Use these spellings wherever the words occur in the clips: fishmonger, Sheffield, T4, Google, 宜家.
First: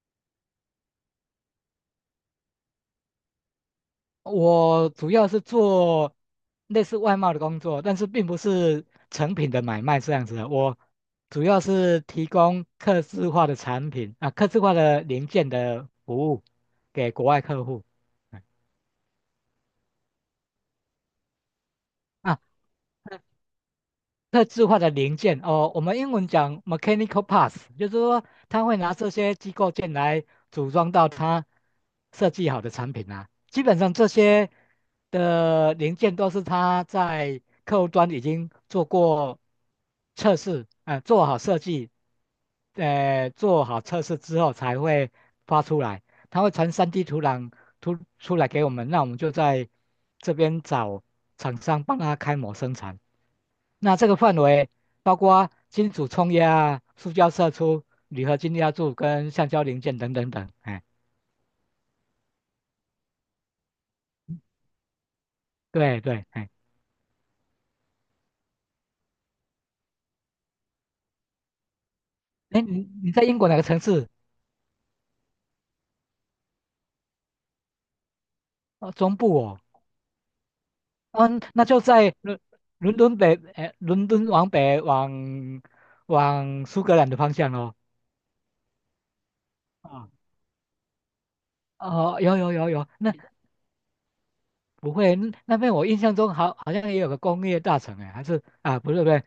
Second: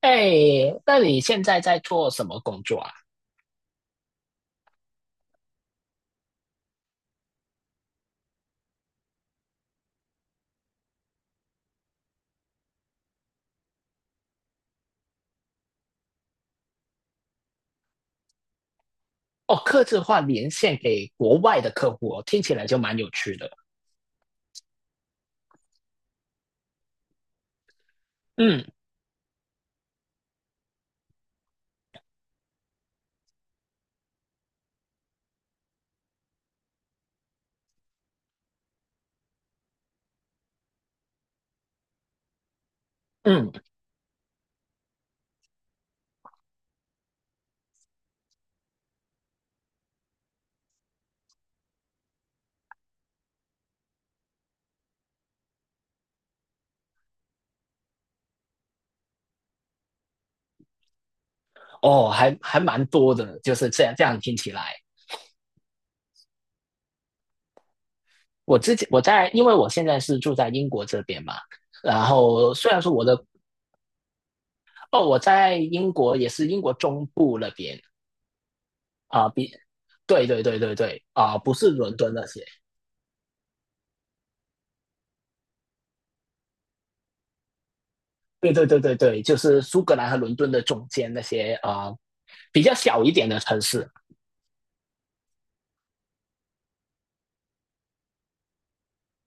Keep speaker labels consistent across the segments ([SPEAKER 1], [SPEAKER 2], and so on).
[SPEAKER 1] 哎，那你现在在做什么工作啊？
[SPEAKER 2] 我主要是做类似外贸的工作，但是并不是成品的买卖这样子的。我主要是提供客制化的产品啊，客制化的零件的服务给国外客户。嗯
[SPEAKER 1] 哦，客制化连线给国外的客户哦，
[SPEAKER 2] 啊，
[SPEAKER 1] 听起来就蛮有趣的。
[SPEAKER 2] 特制化的零件哦，我们英文讲 mechanical parts，就是说
[SPEAKER 1] 嗯
[SPEAKER 2] 他会拿这些机构件来组装到他设计好的产品啊。基本上这些的零件都是他在客户端已经做过测试，做好设计，
[SPEAKER 1] 嗯。
[SPEAKER 2] 做好测试之后才会发出来，他会传 3D 图档图出来给我们，那我们就在这边找厂商帮他开模生产。那这个范围包括金属冲压啊、塑胶射出、铝合金压铸跟橡胶零件等等等。哎，
[SPEAKER 1] 哦，还蛮多的，就是这样听起来。
[SPEAKER 2] 对对，哎，
[SPEAKER 1] 我之前我在，因为我现在是住在英国这边嘛，然后
[SPEAKER 2] 哎，
[SPEAKER 1] 虽然
[SPEAKER 2] 你
[SPEAKER 1] 说我
[SPEAKER 2] 你
[SPEAKER 1] 的。
[SPEAKER 2] 在英国哪个城市？
[SPEAKER 1] 哦，我在英国，也是英国中部那边。
[SPEAKER 2] 哦，中
[SPEAKER 1] 啊，
[SPEAKER 2] 部
[SPEAKER 1] 比
[SPEAKER 2] 哦，
[SPEAKER 1] 对对对对对啊，
[SPEAKER 2] 嗯，
[SPEAKER 1] 不
[SPEAKER 2] 那
[SPEAKER 1] 是
[SPEAKER 2] 就
[SPEAKER 1] 伦敦
[SPEAKER 2] 在
[SPEAKER 1] 那
[SPEAKER 2] 伦
[SPEAKER 1] 些。
[SPEAKER 2] 伦敦北，哎，伦敦往北往苏格兰的方向哦。
[SPEAKER 1] 对对对对对，就是苏格
[SPEAKER 2] 啊，
[SPEAKER 1] 兰和伦敦的中间那些啊，
[SPEAKER 2] 哦，有有
[SPEAKER 1] 比
[SPEAKER 2] 有
[SPEAKER 1] 较
[SPEAKER 2] 有，
[SPEAKER 1] 小一
[SPEAKER 2] 那
[SPEAKER 1] 点的城市。
[SPEAKER 2] 不会，那那边我印象中好像也有个工业大城哎，还是啊，不是不是，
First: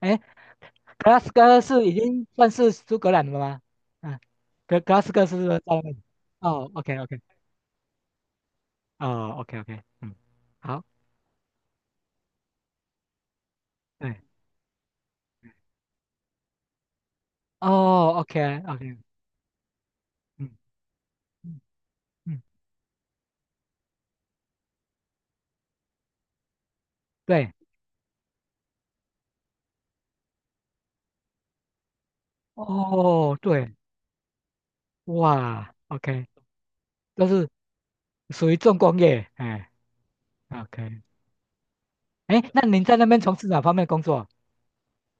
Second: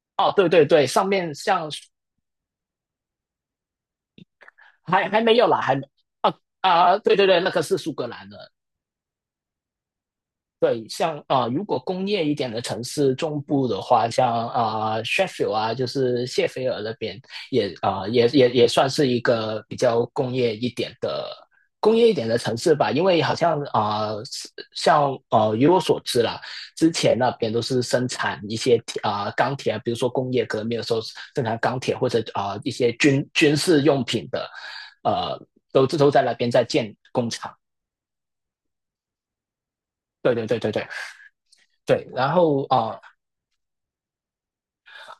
[SPEAKER 2] 哎，
[SPEAKER 1] 哦，对对对，上
[SPEAKER 2] 格拉斯
[SPEAKER 1] 面
[SPEAKER 2] 哥
[SPEAKER 1] 像
[SPEAKER 2] 是已经算是苏格兰了吗？嗯，格格拉
[SPEAKER 1] 还
[SPEAKER 2] 斯
[SPEAKER 1] 还
[SPEAKER 2] 哥是
[SPEAKER 1] 没
[SPEAKER 2] 不
[SPEAKER 1] 有
[SPEAKER 2] 是
[SPEAKER 1] 啦，
[SPEAKER 2] 在
[SPEAKER 1] 还没
[SPEAKER 2] 那边？
[SPEAKER 1] 啊。
[SPEAKER 2] 哦，OK
[SPEAKER 1] 啊，对
[SPEAKER 2] OK，
[SPEAKER 1] 对对，那个是苏格兰的。
[SPEAKER 2] 哦，OK OK，嗯，好，
[SPEAKER 1] 对，像如果工业一点的城市中部的话，
[SPEAKER 2] 对，
[SPEAKER 1] 像Sheffield 啊，就是谢菲尔那边也啊、呃
[SPEAKER 2] 哦
[SPEAKER 1] 也
[SPEAKER 2] ，OK
[SPEAKER 1] 也也算
[SPEAKER 2] OK，
[SPEAKER 1] 是一个比较
[SPEAKER 2] 嗯嗯
[SPEAKER 1] 工业一点的
[SPEAKER 2] 嗯，
[SPEAKER 1] 城市吧。因为好像以我所知啦，之前那边
[SPEAKER 2] 对，
[SPEAKER 1] 都是生产一些钢铁啊，比如说工业革命的时候生产钢铁，或者一些军
[SPEAKER 2] 哦
[SPEAKER 1] 军
[SPEAKER 2] 对，
[SPEAKER 1] 事用品的。呃，
[SPEAKER 2] 哇
[SPEAKER 1] 都在
[SPEAKER 2] ，OK，
[SPEAKER 1] 那边在建
[SPEAKER 2] 都
[SPEAKER 1] 工
[SPEAKER 2] 是
[SPEAKER 1] 厂。
[SPEAKER 2] 属于重工业，哎
[SPEAKER 1] 对对对对对。
[SPEAKER 2] ，OK，
[SPEAKER 1] 对，然
[SPEAKER 2] 哎，那
[SPEAKER 1] 后
[SPEAKER 2] 您在那边从事哪方面工作？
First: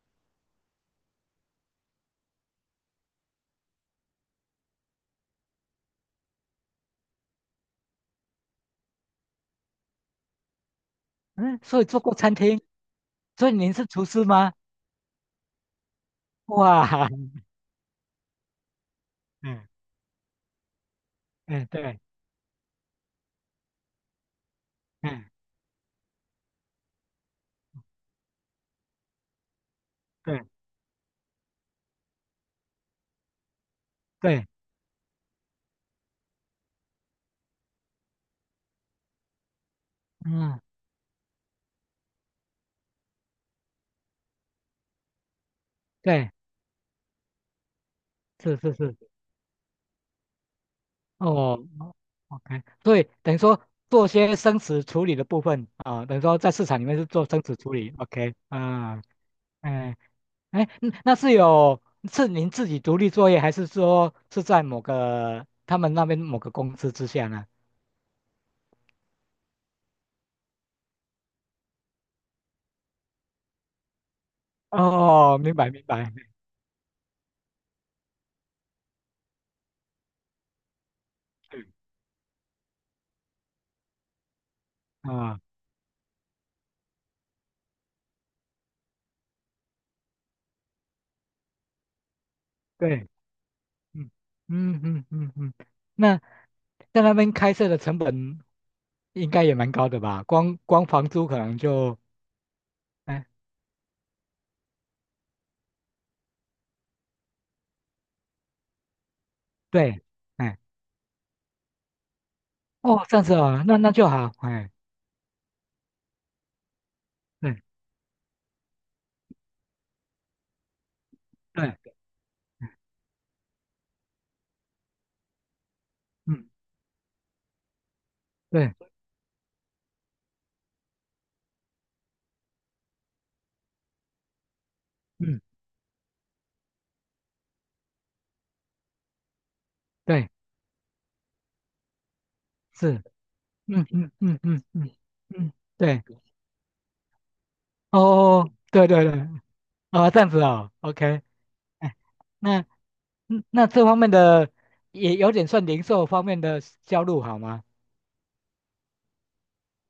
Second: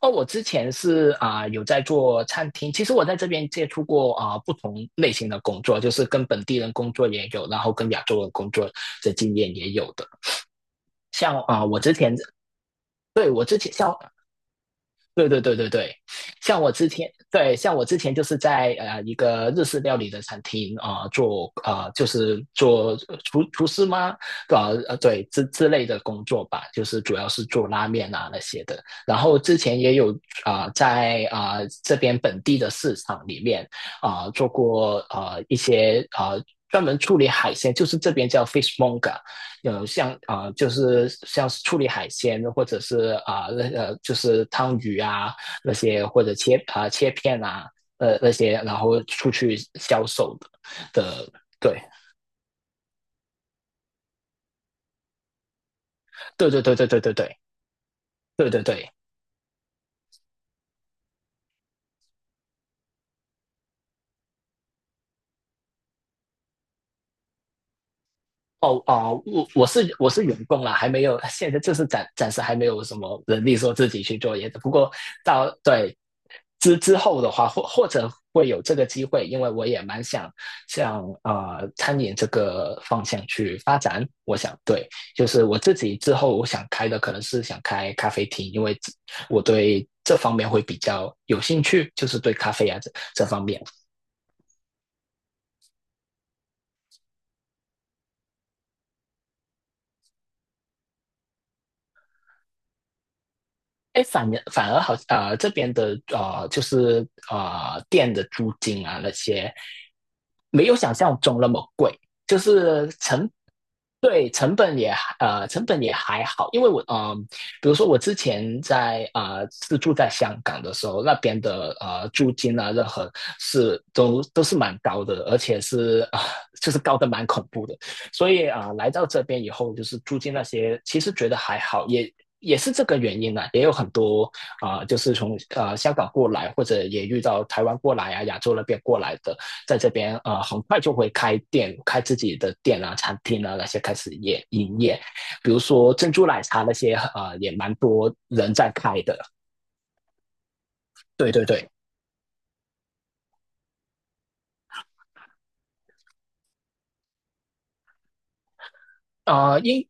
[SPEAKER 1] 哦，我之前是有在做餐厅。其实我在这边接触过不同类型的工作，就是跟本地人工作也有，然后跟亚洲人工作的经验也有的。像
[SPEAKER 2] 嗯，
[SPEAKER 1] 我
[SPEAKER 2] 所以
[SPEAKER 1] 之
[SPEAKER 2] 做
[SPEAKER 1] 前，
[SPEAKER 2] 过餐厅，
[SPEAKER 1] 对，我
[SPEAKER 2] 所以
[SPEAKER 1] 之前
[SPEAKER 2] 您是
[SPEAKER 1] 像，
[SPEAKER 2] 厨师吗？
[SPEAKER 1] 对对对对对，像我之前，
[SPEAKER 2] 哇，
[SPEAKER 1] 对，像我之前就是在一个
[SPEAKER 2] 嗯
[SPEAKER 1] 日式料理的餐厅做
[SPEAKER 2] 嗯，
[SPEAKER 1] 啊，
[SPEAKER 2] 对，
[SPEAKER 1] 就是做厨师吗？对，
[SPEAKER 2] 嗯
[SPEAKER 1] 之类的工作吧，就是主要是做拉面啊那些的。然后之前也有
[SPEAKER 2] 对
[SPEAKER 1] 在这边本地的市场里面
[SPEAKER 2] 对，
[SPEAKER 1] 做过啊，一些啊，专门处理海鲜，就是这边叫 fishmonger。 像
[SPEAKER 2] 嗯
[SPEAKER 1] 就是像是处理海鲜，或者是啊，那就是汤鱼啊那些，或
[SPEAKER 2] 对，
[SPEAKER 1] 者切切片啊，那些，
[SPEAKER 2] 是是
[SPEAKER 1] 然后
[SPEAKER 2] 是。
[SPEAKER 1] 出去销售的，
[SPEAKER 2] 哦
[SPEAKER 1] 对
[SPEAKER 2] 哦，OK，对，等于说做些生词处理的部分啊，等于说
[SPEAKER 1] 对
[SPEAKER 2] 在
[SPEAKER 1] 对
[SPEAKER 2] 市
[SPEAKER 1] 对
[SPEAKER 2] 场里
[SPEAKER 1] 对
[SPEAKER 2] 面
[SPEAKER 1] 对
[SPEAKER 2] 是
[SPEAKER 1] 对
[SPEAKER 2] 做
[SPEAKER 1] 对
[SPEAKER 2] 生词处理，OK，
[SPEAKER 1] 对对对对。
[SPEAKER 2] 啊，哎哎，嗯那是有是您自己独立作业，还是说是在某个他们那边某个公司之下呢？
[SPEAKER 1] 哦哦，我是员工啦，还没有，现在就是暂时还没有什么能力说自己去做椰子。不过
[SPEAKER 2] 哦，
[SPEAKER 1] 到
[SPEAKER 2] 明白明
[SPEAKER 1] 对，
[SPEAKER 2] 白，
[SPEAKER 1] 后的话，或或者会有这个机会，因为我也蛮想向餐饮这个方向去发展。我想，对，
[SPEAKER 2] 嗯
[SPEAKER 1] 就
[SPEAKER 2] 啊，
[SPEAKER 1] 是我自己之后我想开的，可能是想开咖啡厅，因为我对这方面会比较有兴趣，就是对咖啡啊这
[SPEAKER 2] 对，
[SPEAKER 1] 这方面。
[SPEAKER 2] 嗯嗯嗯嗯嗯，那在那边开设的成本应该也蛮高的吧？光房租可能就，哎，
[SPEAKER 1] 哎，反而好。这边的就是店的租金啊那些，
[SPEAKER 2] 对，哎。
[SPEAKER 1] 没有想象中那么贵，就是
[SPEAKER 2] 哦，这样子啊，那那就
[SPEAKER 1] 对，
[SPEAKER 2] 好，
[SPEAKER 1] 成
[SPEAKER 2] 哎，
[SPEAKER 1] 本也，成本也还好。因为我，
[SPEAKER 2] 对
[SPEAKER 1] 比如说我之前在是住在香港的时候，那边的
[SPEAKER 2] 对，
[SPEAKER 1] 租金啊任何是都是蛮高的，而且是啊、
[SPEAKER 2] 嗯，
[SPEAKER 1] 就是高的蛮恐怖的。所以
[SPEAKER 2] 对，
[SPEAKER 1] 来到这边以后，就是租金那些，其实觉得还好。也也是这个原因呢，啊，也有很多就是从
[SPEAKER 2] 嗯，
[SPEAKER 1] 香港过来，或者也遇到台湾过来啊，亚洲那边过来的，在这边
[SPEAKER 2] 对，
[SPEAKER 1] 啊，很快就会开店，开自己的店啊、
[SPEAKER 2] 是，
[SPEAKER 1] 餐厅啊，那些
[SPEAKER 2] 嗯
[SPEAKER 1] 开始
[SPEAKER 2] 嗯嗯
[SPEAKER 1] 也
[SPEAKER 2] 嗯
[SPEAKER 1] 营
[SPEAKER 2] 嗯
[SPEAKER 1] 业。比
[SPEAKER 2] 嗯，
[SPEAKER 1] 如说
[SPEAKER 2] 对，
[SPEAKER 1] 珍珠奶茶那些啊，也蛮多
[SPEAKER 2] 哦，
[SPEAKER 1] 人在
[SPEAKER 2] 对
[SPEAKER 1] 开
[SPEAKER 2] 对对，
[SPEAKER 1] 的。
[SPEAKER 2] 啊，这样子哦，OK，
[SPEAKER 1] 对对对，
[SPEAKER 2] 哎，那嗯那这方面的也有点算零售方面的销路好吗？
[SPEAKER 1] 啊，应，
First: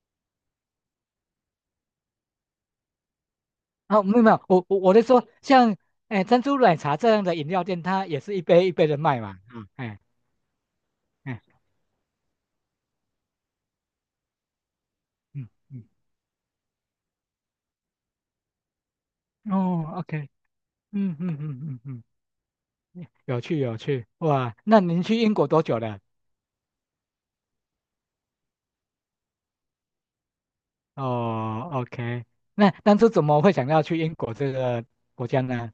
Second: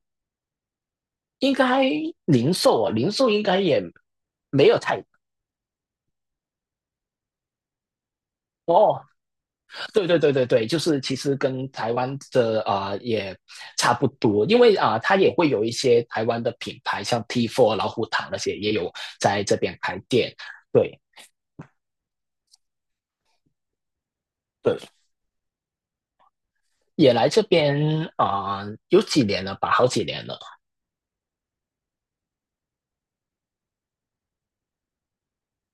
[SPEAKER 1] 应该零售啊，零售应该也
[SPEAKER 2] 啊，没有没有，我
[SPEAKER 1] 没有
[SPEAKER 2] 我我
[SPEAKER 1] 太。
[SPEAKER 2] 在说像哎珍珠奶茶这样的饮料店，它也是一杯一杯的
[SPEAKER 1] 哦，
[SPEAKER 2] 卖嘛，啊，哎
[SPEAKER 1] 对对对对对，就是其实
[SPEAKER 2] 哎，
[SPEAKER 1] 跟台湾的也差不多，因为它也会
[SPEAKER 2] 嗯
[SPEAKER 1] 有一
[SPEAKER 2] 嗯，
[SPEAKER 1] 些台湾的品牌，像 T4 老虎堂那些也有在这边
[SPEAKER 2] 哦
[SPEAKER 1] 开
[SPEAKER 2] ，OK，
[SPEAKER 1] 店。对
[SPEAKER 2] 嗯嗯嗯嗯嗯。嗯 有趣有趣，哇！
[SPEAKER 1] 对，
[SPEAKER 2] 那您去英国多久了？
[SPEAKER 1] 也来这边有几年了吧，好几年了。
[SPEAKER 2] 哦，OK，那当初怎么会想要去英国这个国家呢？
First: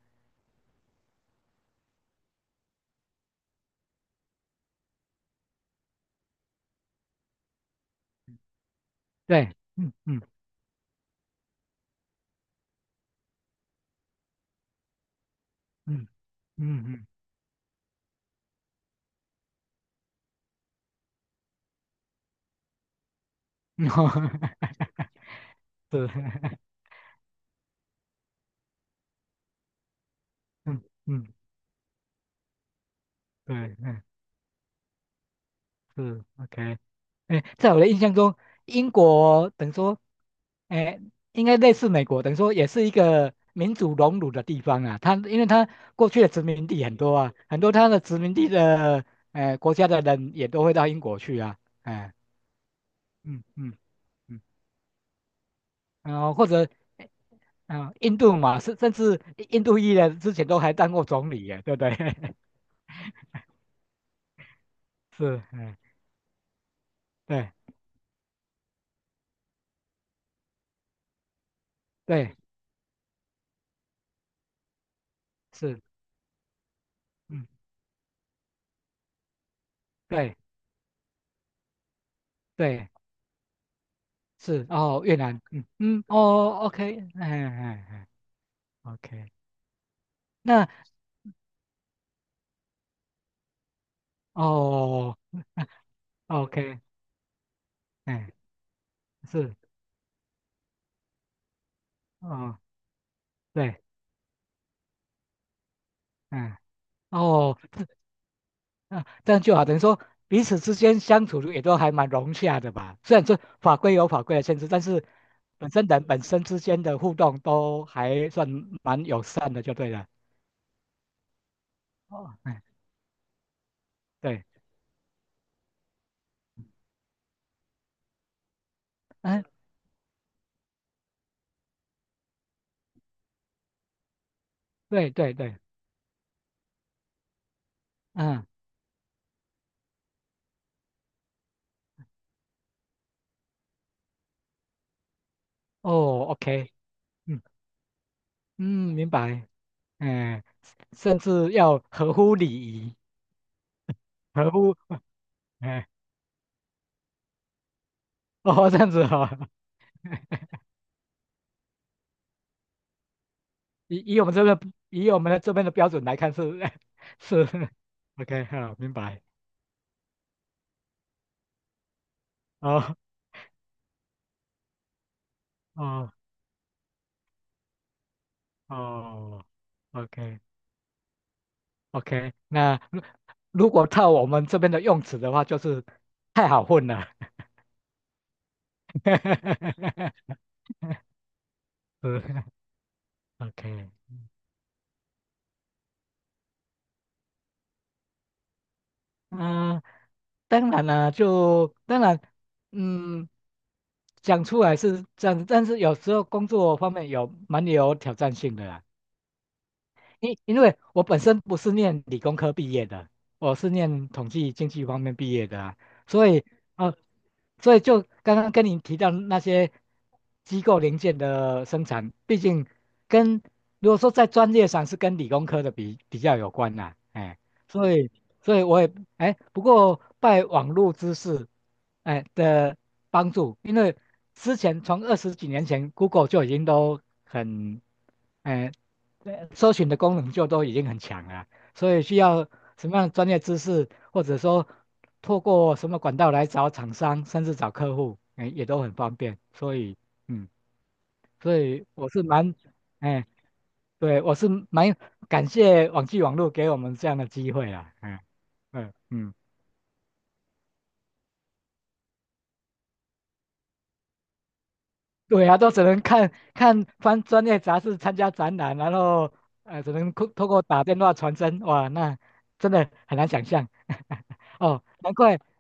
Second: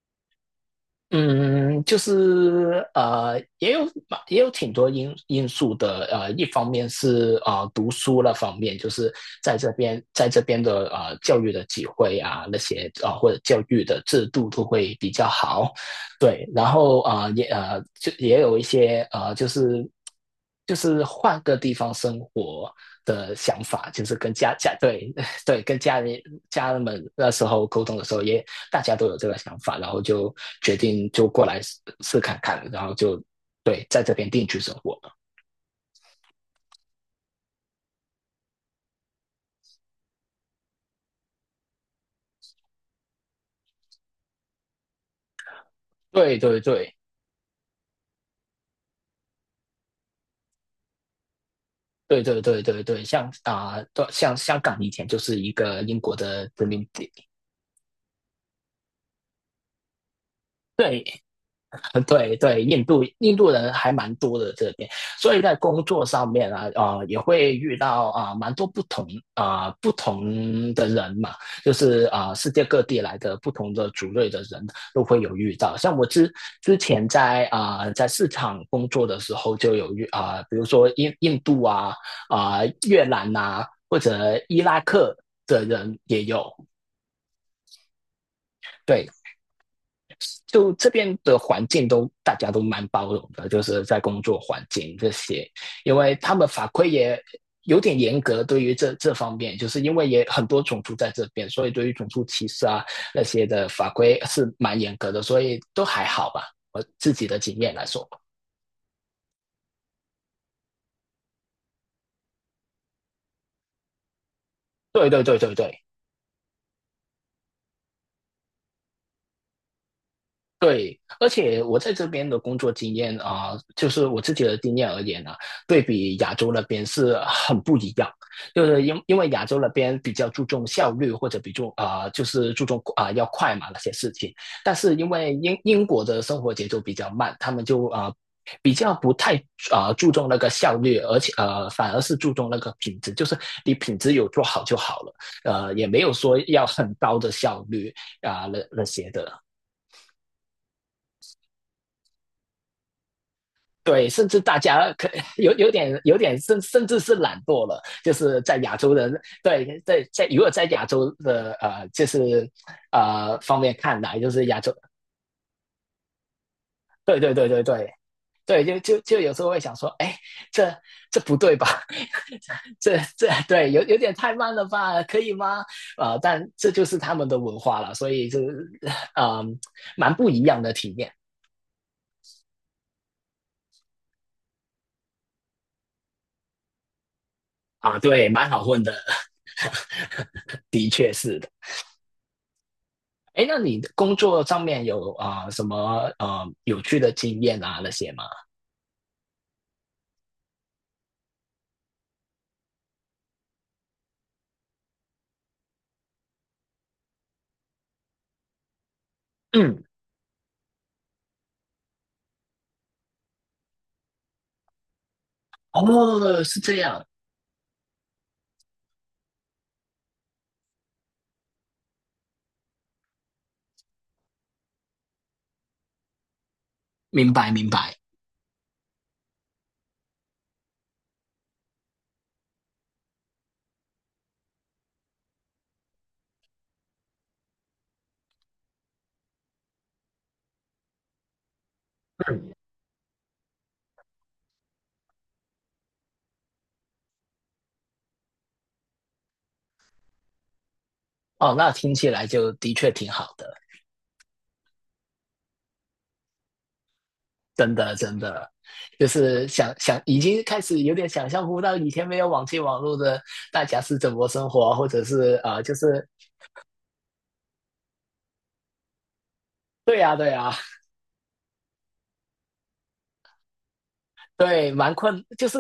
[SPEAKER 1] 嗯，就是也有，也有挺多因素的。一方面是读书那方面，就是
[SPEAKER 2] 对，
[SPEAKER 1] 在这
[SPEAKER 2] 嗯
[SPEAKER 1] 边，
[SPEAKER 2] 嗯
[SPEAKER 1] 在这边的教育的机会啊，那些或者教育的制度都会比较好。
[SPEAKER 2] 嗯
[SPEAKER 1] 对，然后
[SPEAKER 2] 嗯
[SPEAKER 1] 也，就也有一些就是，就是换个地方生活的想法，
[SPEAKER 2] 嗯，嗯
[SPEAKER 1] 就是跟家， 对， 对，跟家
[SPEAKER 2] 是，
[SPEAKER 1] 人， 家人们那时候沟通的时候也大家都有这个想法，然后就决
[SPEAKER 2] 嗯
[SPEAKER 1] 定
[SPEAKER 2] 嗯，
[SPEAKER 1] 就过来试试看看，然后就
[SPEAKER 2] 对，
[SPEAKER 1] 对在
[SPEAKER 2] 嗯
[SPEAKER 1] 这边定居生活。
[SPEAKER 2] 是，OK。哎，在我的印象中，英国等于说，哎，应该类似美国，等于说也是一个民主荣辱的地方啊。它因为它过去的
[SPEAKER 1] 对
[SPEAKER 2] 殖
[SPEAKER 1] 对
[SPEAKER 2] 民地很
[SPEAKER 1] 对
[SPEAKER 2] 多啊，很多它的殖民地的国家的人也都会到英国去啊。哎，
[SPEAKER 1] 对对对对对，像
[SPEAKER 2] 嗯嗯
[SPEAKER 1] 啊，对，像
[SPEAKER 2] 嗯，
[SPEAKER 1] 香港以前就是一个英国
[SPEAKER 2] 然后或
[SPEAKER 1] 的殖
[SPEAKER 2] 者
[SPEAKER 1] 民地。
[SPEAKER 2] 印度嘛，甚至印度裔的之前都还当
[SPEAKER 1] 对，
[SPEAKER 2] 过总理耶，对不对？
[SPEAKER 1] 嗯，对 对，印度，印度人还蛮多的这边，所以
[SPEAKER 2] 是，
[SPEAKER 1] 在
[SPEAKER 2] 哎，
[SPEAKER 1] 工作上面啊，啊，也会
[SPEAKER 2] 对
[SPEAKER 1] 遇到蛮多不同不同的人嘛，就是
[SPEAKER 2] 对
[SPEAKER 1] 世界各地来的不同的族类的人都会有遇到。
[SPEAKER 2] 是，
[SPEAKER 1] 像我之前在
[SPEAKER 2] 嗯
[SPEAKER 1] 在市场工作的时候，就有遇
[SPEAKER 2] 对
[SPEAKER 1] 比如说印度啊，
[SPEAKER 2] 对
[SPEAKER 1] 越南呐，或者伊
[SPEAKER 2] 是，
[SPEAKER 1] 拉
[SPEAKER 2] 哦，越
[SPEAKER 1] 克
[SPEAKER 2] 南，
[SPEAKER 1] 的
[SPEAKER 2] 嗯
[SPEAKER 1] 人
[SPEAKER 2] 嗯，
[SPEAKER 1] 也有。
[SPEAKER 2] 哦，OK，哎哎哎。
[SPEAKER 1] 对，
[SPEAKER 2] OK，那
[SPEAKER 1] 就这边的环境，都大家都蛮包容的，就是在工作环境这
[SPEAKER 2] 哦
[SPEAKER 1] 些，因为他们法
[SPEAKER 2] ，OK，
[SPEAKER 1] 规也有点严
[SPEAKER 2] 哎，
[SPEAKER 1] 格，对于这这方
[SPEAKER 2] 是，
[SPEAKER 1] 面，就是因为也很多种族在这边，所以对于种族歧
[SPEAKER 2] 哦，
[SPEAKER 1] 视啊那些的
[SPEAKER 2] 对，
[SPEAKER 1] 法规是蛮严格的，所以都还好吧，
[SPEAKER 2] 嗯，
[SPEAKER 1] 我自己的经
[SPEAKER 2] 哦，
[SPEAKER 1] 验来
[SPEAKER 2] 这
[SPEAKER 1] 说。
[SPEAKER 2] 啊，这样就好，等于说彼此之间相处也都还蛮融洽的吧。虽然说法规有法规的限制，但是
[SPEAKER 1] 对对对对
[SPEAKER 2] 本
[SPEAKER 1] 对，
[SPEAKER 2] 身人本身之间的互动都还算蛮友善的，就对了。
[SPEAKER 1] 对，而且我在这边
[SPEAKER 2] 哦，
[SPEAKER 1] 的工
[SPEAKER 2] 哎，
[SPEAKER 1] 作经验啊，就是我自己
[SPEAKER 2] 对，
[SPEAKER 1] 的经验而言呢，对比亚洲那边是很不一样。就是因为亚
[SPEAKER 2] 嗯，
[SPEAKER 1] 洲那边比较注重效率，或者比重啊，就是注重啊，要快嘛那些事情。但是因
[SPEAKER 2] 对对
[SPEAKER 1] 为
[SPEAKER 2] 对，
[SPEAKER 1] 英国的生活节奏比较慢，他们就啊，
[SPEAKER 2] 嗯，
[SPEAKER 1] 比较不太啊，注重那个效率，而且反而是注重那个品质，就是你品质有做好就好了，也没有
[SPEAKER 2] 哦
[SPEAKER 1] 说要
[SPEAKER 2] ，OK，
[SPEAKER 1] 很高的
[SPEAKER 2] 嗯
[SPEAKER 1] 效率啊，那那
[SPEAKER 2] 嗯，明
[SPEAKER 1] 些的。
[SPEAKER 2] 白，哎，甚至要合乎礼仪，
[SPEAKER 1] 对，甚至
[SPEAKER 2] 合
[SPEAKER 1] 大
[SPEAKER 2] 乎，
[SPEAKER 1] 家可有有
[SPEAKER 2] 哎，
[SPEAKER 1] 点有点甚至是懒惰了，就是在
[SPEAKER 2] 哦，
[SPEAKER 1] 亚
[SPEAKER 2] 这样
[SPEAKER 1] 洲
[SPEAKER 2] 子
[SPEAKER 1] 人，
[SPEAKER 2] 哦。
[SPEAKER 1] 对，在在如果在亚洲的就是方面
[SPEAKER 2] 以
[SPEAKER 1] 看来，
[SPEAKER 2] 以我
[SPEAKER 1] 就
[SPEAKER 2] 们这
[SPEAKER 1] 是亚
[SPEAKER 2] 边
[SPEAKER 1] 洲。
[SPEAKER 2] 以我们的这边的标准来看是
[SPEAKER 1] 对对对
[SPEAKER 2] 是
[SPEAKER 1] 对对
[SPEAKER 2] ，OK，
[SPEAKER 1] 对，
[SPEAKER 2] 好，
[SPEAKER 1] 就
[SPEAKER 2] 明
[SPEAKER 1] 就就
[SPEAKER 2] 白。
[SPEAKER 1] 有时候会想说，哎，这，这不对吧？
[SPEAKER 2] 哦
[SPEAKER 1] 这，这对有有点太慢了吧，可以吗？
[SPEAKER 2] 哦
[SPEAKER 1] 但这就是他们的文化了，所以就是，
[SPEAKER 2] 哦
[SPEAKER 1] 嗯，蛮不
[SPEAKER 2] ，OK
[SPEAKER 1] 一样的体验
[SPEAKER 2] OK，那如果套我们这边的用词的话，就是太好混了。
[SPEAKER 1] 啊。对，蛮好混的，的确是的。
[SPEAKER 2] 是
[SPEAKER 1] 哎，那你
[SPEAKER 2] OK，
[SPEAKER 1] 工作上面有什么有趣的经验啊那些吗？
[SPEAKER 2] 嗯、当然啦、就当然，嗯，讲出来是这样子，但是有时候工作方面有蛮有挑战性的啦。
[SPEAKER 1] 嗯，
[SPEAKER 2] 因为我本身不是念理工科毕业的，我是念统计经济方面毕业的啊，所
[SPEAKER 1] 哦，
[SPEAKER 2] 以
[SPEAKER 1] 是这
[SPEAKER 2] 呃，
[SPEAKER 1] 样，
[SPEAKER 2] 所以就刚刚跟你提到那些机构零件的生产，毕竟跟如果说在专业上是跟理工科的比较有关啦、
[SPEAKER 1] 明
[SPEAKER 2] 哎，
[SPEAKER 1] 白明
[SPEAKER 2] 所
[SPEAKER 1] 白。
[SPEAKER 2] 以所以我也哎，不过拜网络知识哎的帮助，因为之前从二十几年前，Google 就已经都很。哎，对，搜寻的功能就都已经很强了啊，所以需要什么样的专业知识，或者说透过什么管道来找厂商，甚至找客户，哎，也都很方便。所以，嗯，
[SPEAKER 1] 哦，
[SPEAKER 2] 所
[SPEAKER 1] 那
[SPEAKER 2] 以
[SPEAKER 1] 听起
[SPEAKER 2] 我是
[SPEAKER 1] 来就
[SPEAKER 2] 蛮，
[SPEAKER 1] 的确挺
[SPEAKER 2] 哎，
[SPEAKER 1] 好的，
[SPEAKER 2] 对，我是蛮感谢网际网络给我们这样的机会
[SPEAKER 1] 真
[SPEAKER 2] 啦，
[SPEAKER 1] 的真
[SPEAKER 2] 嗯
[SPEAKER 1] 的，
[SPEAKER 2] 嗯
[SPEAKER 1] 就
[SPEAKER 2] 嗯，
[SPEAKER 1] 是想想已经开始有点想象不到以前没有网际网络的大家是怎么生活啊，或者是
[SPEAKER 2] 对啊，都
[SPEAKER 1] 就
[SPEAKER 2] 只能
[SPEAKER 1] 是，
[SPEAKER 2] 看看翻专业杂志，参加展览，然后只
[SPEAKER 1] 对
[SPEAKER 2] 能
[SPEAKER 1] 呀，对
[SPEAKER 2] 透
[SPEAKER 1] 呀，
[SPEAKER 2] 过打电话传真，哇，那真的很难想象，
[SPEAKER 1] 对，
[SPEAKER 2] 哦，
[SPEAKER 1] 蛮
[SPEAKER 2] 难
[SPEAKER 1] 困，
[SPEAKER 2] 怪。
[SPEAKER 1] 就是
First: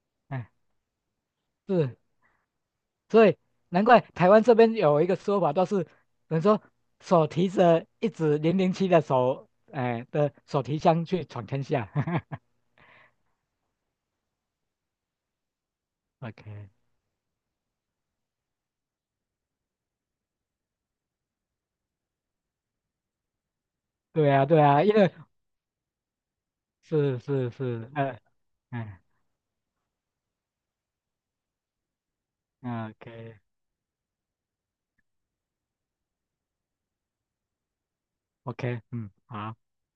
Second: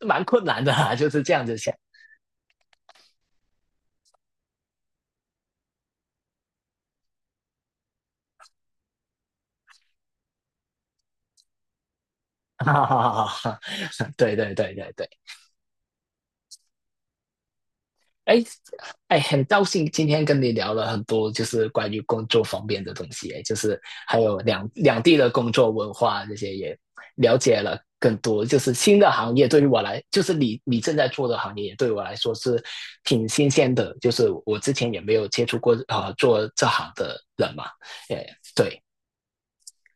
[SPEAKER 1] 蛮
[SPEAKER 2] 嗯
[SPEAKER 1] 困难的啊，就是这样子想。
[SPEAKER 2] 是，所以难怪台湾这边有一个说法，都是等于说手提着一支007的手，哎、的手提箱去闯天下。
[SPEAKER 1] 哈哈哈哈哈，对对对对对。
[SPEAKER 2] OK，
[SPEAKER 1] 哎，哎，很高兴今天跟你聊了很多，就是关于工作方面的东西，就是还
[SPEAKER 2] 对
[SPEAKER 1] 有
[SPEAKER 2] 啊，对
[SPEAKER 1] 两
[SPEAKER 2] 啊，因
[SPEAKER 1] 两
[SPEAKER 2] 为
[SPEAKER 1] 地的工作文化这些也
[SPEAKER 2] 是
[SPEAKER 1] 了
[SPEAKER 2] 是
[SPEAKER 1] 解了
[SPEAKER 2] 是，
[SPEAKER 1] 更多。就是新的行业对于我来，就是你你正在做的行业，对我来说是
[SPEAKER 2] 嗯
[SPEAKER 1] 挺
[SPEAKER 2] ，OK
[SPEAKER 1] 新鲜的，就是我之前也没有接触过做这行的人嘛。哎，
[SPEAKER 2] OK，
[SPEAKER 1] 对，
[SPEAKER 2] 嗯，好，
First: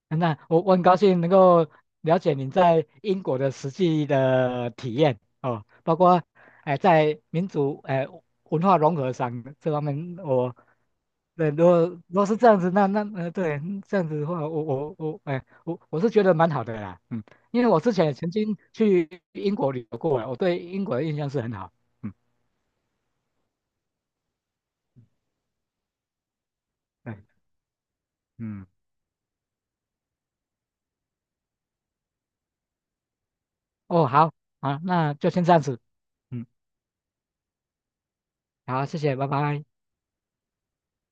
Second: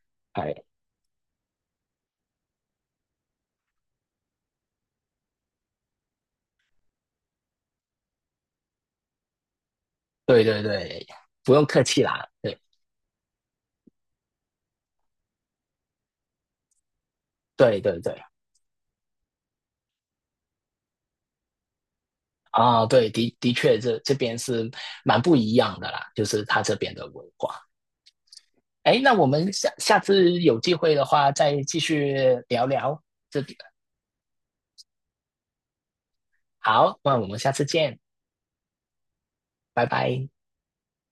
[SPEAKER 2] 那
[SPEAKER 1] 哎，
[SPEAKER 2] 我很高兴能够了解您在英国的实际的体验哦，包括哎、在民族哎、文化融合上这方面，
[SPEAKER 1] 对
[SPEAKER 2] 我
[SPEAKER 1] 对对，
[SPEAKER 2] 对，
[SPEAKER 1] 不用
[SPEAKER 2] 如果
[SPEAKER 1] 客气
[SPEAKER 2] 如果
[SPEAKER 1] 啦，
[SPEAKER 2] 是这
[SPEAKER 1] 对
[SPEAKER 2] 样子，那那对，嗯这样子的话，我，哎，我是觉得蛮好的啦，嗯，因为我
[SPEAKER 1] 对
[SPEAKER 2] 之
[SPEAKER 1] 对
[SPEAKER 2] 前也
[SPEAKER 1] 对。
[SPEAKER 2] 曾经去英国旅游过了我对英国的印象是很好，嗯，
[SPEAKER 1] 啊，对，的的确这，这边是蛮不一样的啦，就是他这边的
[SPEAKER 2] 对，
[SPEAKER 1] 文化。
[SPEAKER 2] 嗯，
[SPEAKER 1] 哎，那我们下次有机会的话，再继续聊聊这。
[SPEAKER 2] 哦，好，好，那就先这样子，嗯，
[SPEAKER 1] 好，那我们下次见，
[SPEAKER 2] 好，谢谢，拜拜。
[SPEAKER 1] 拜拜。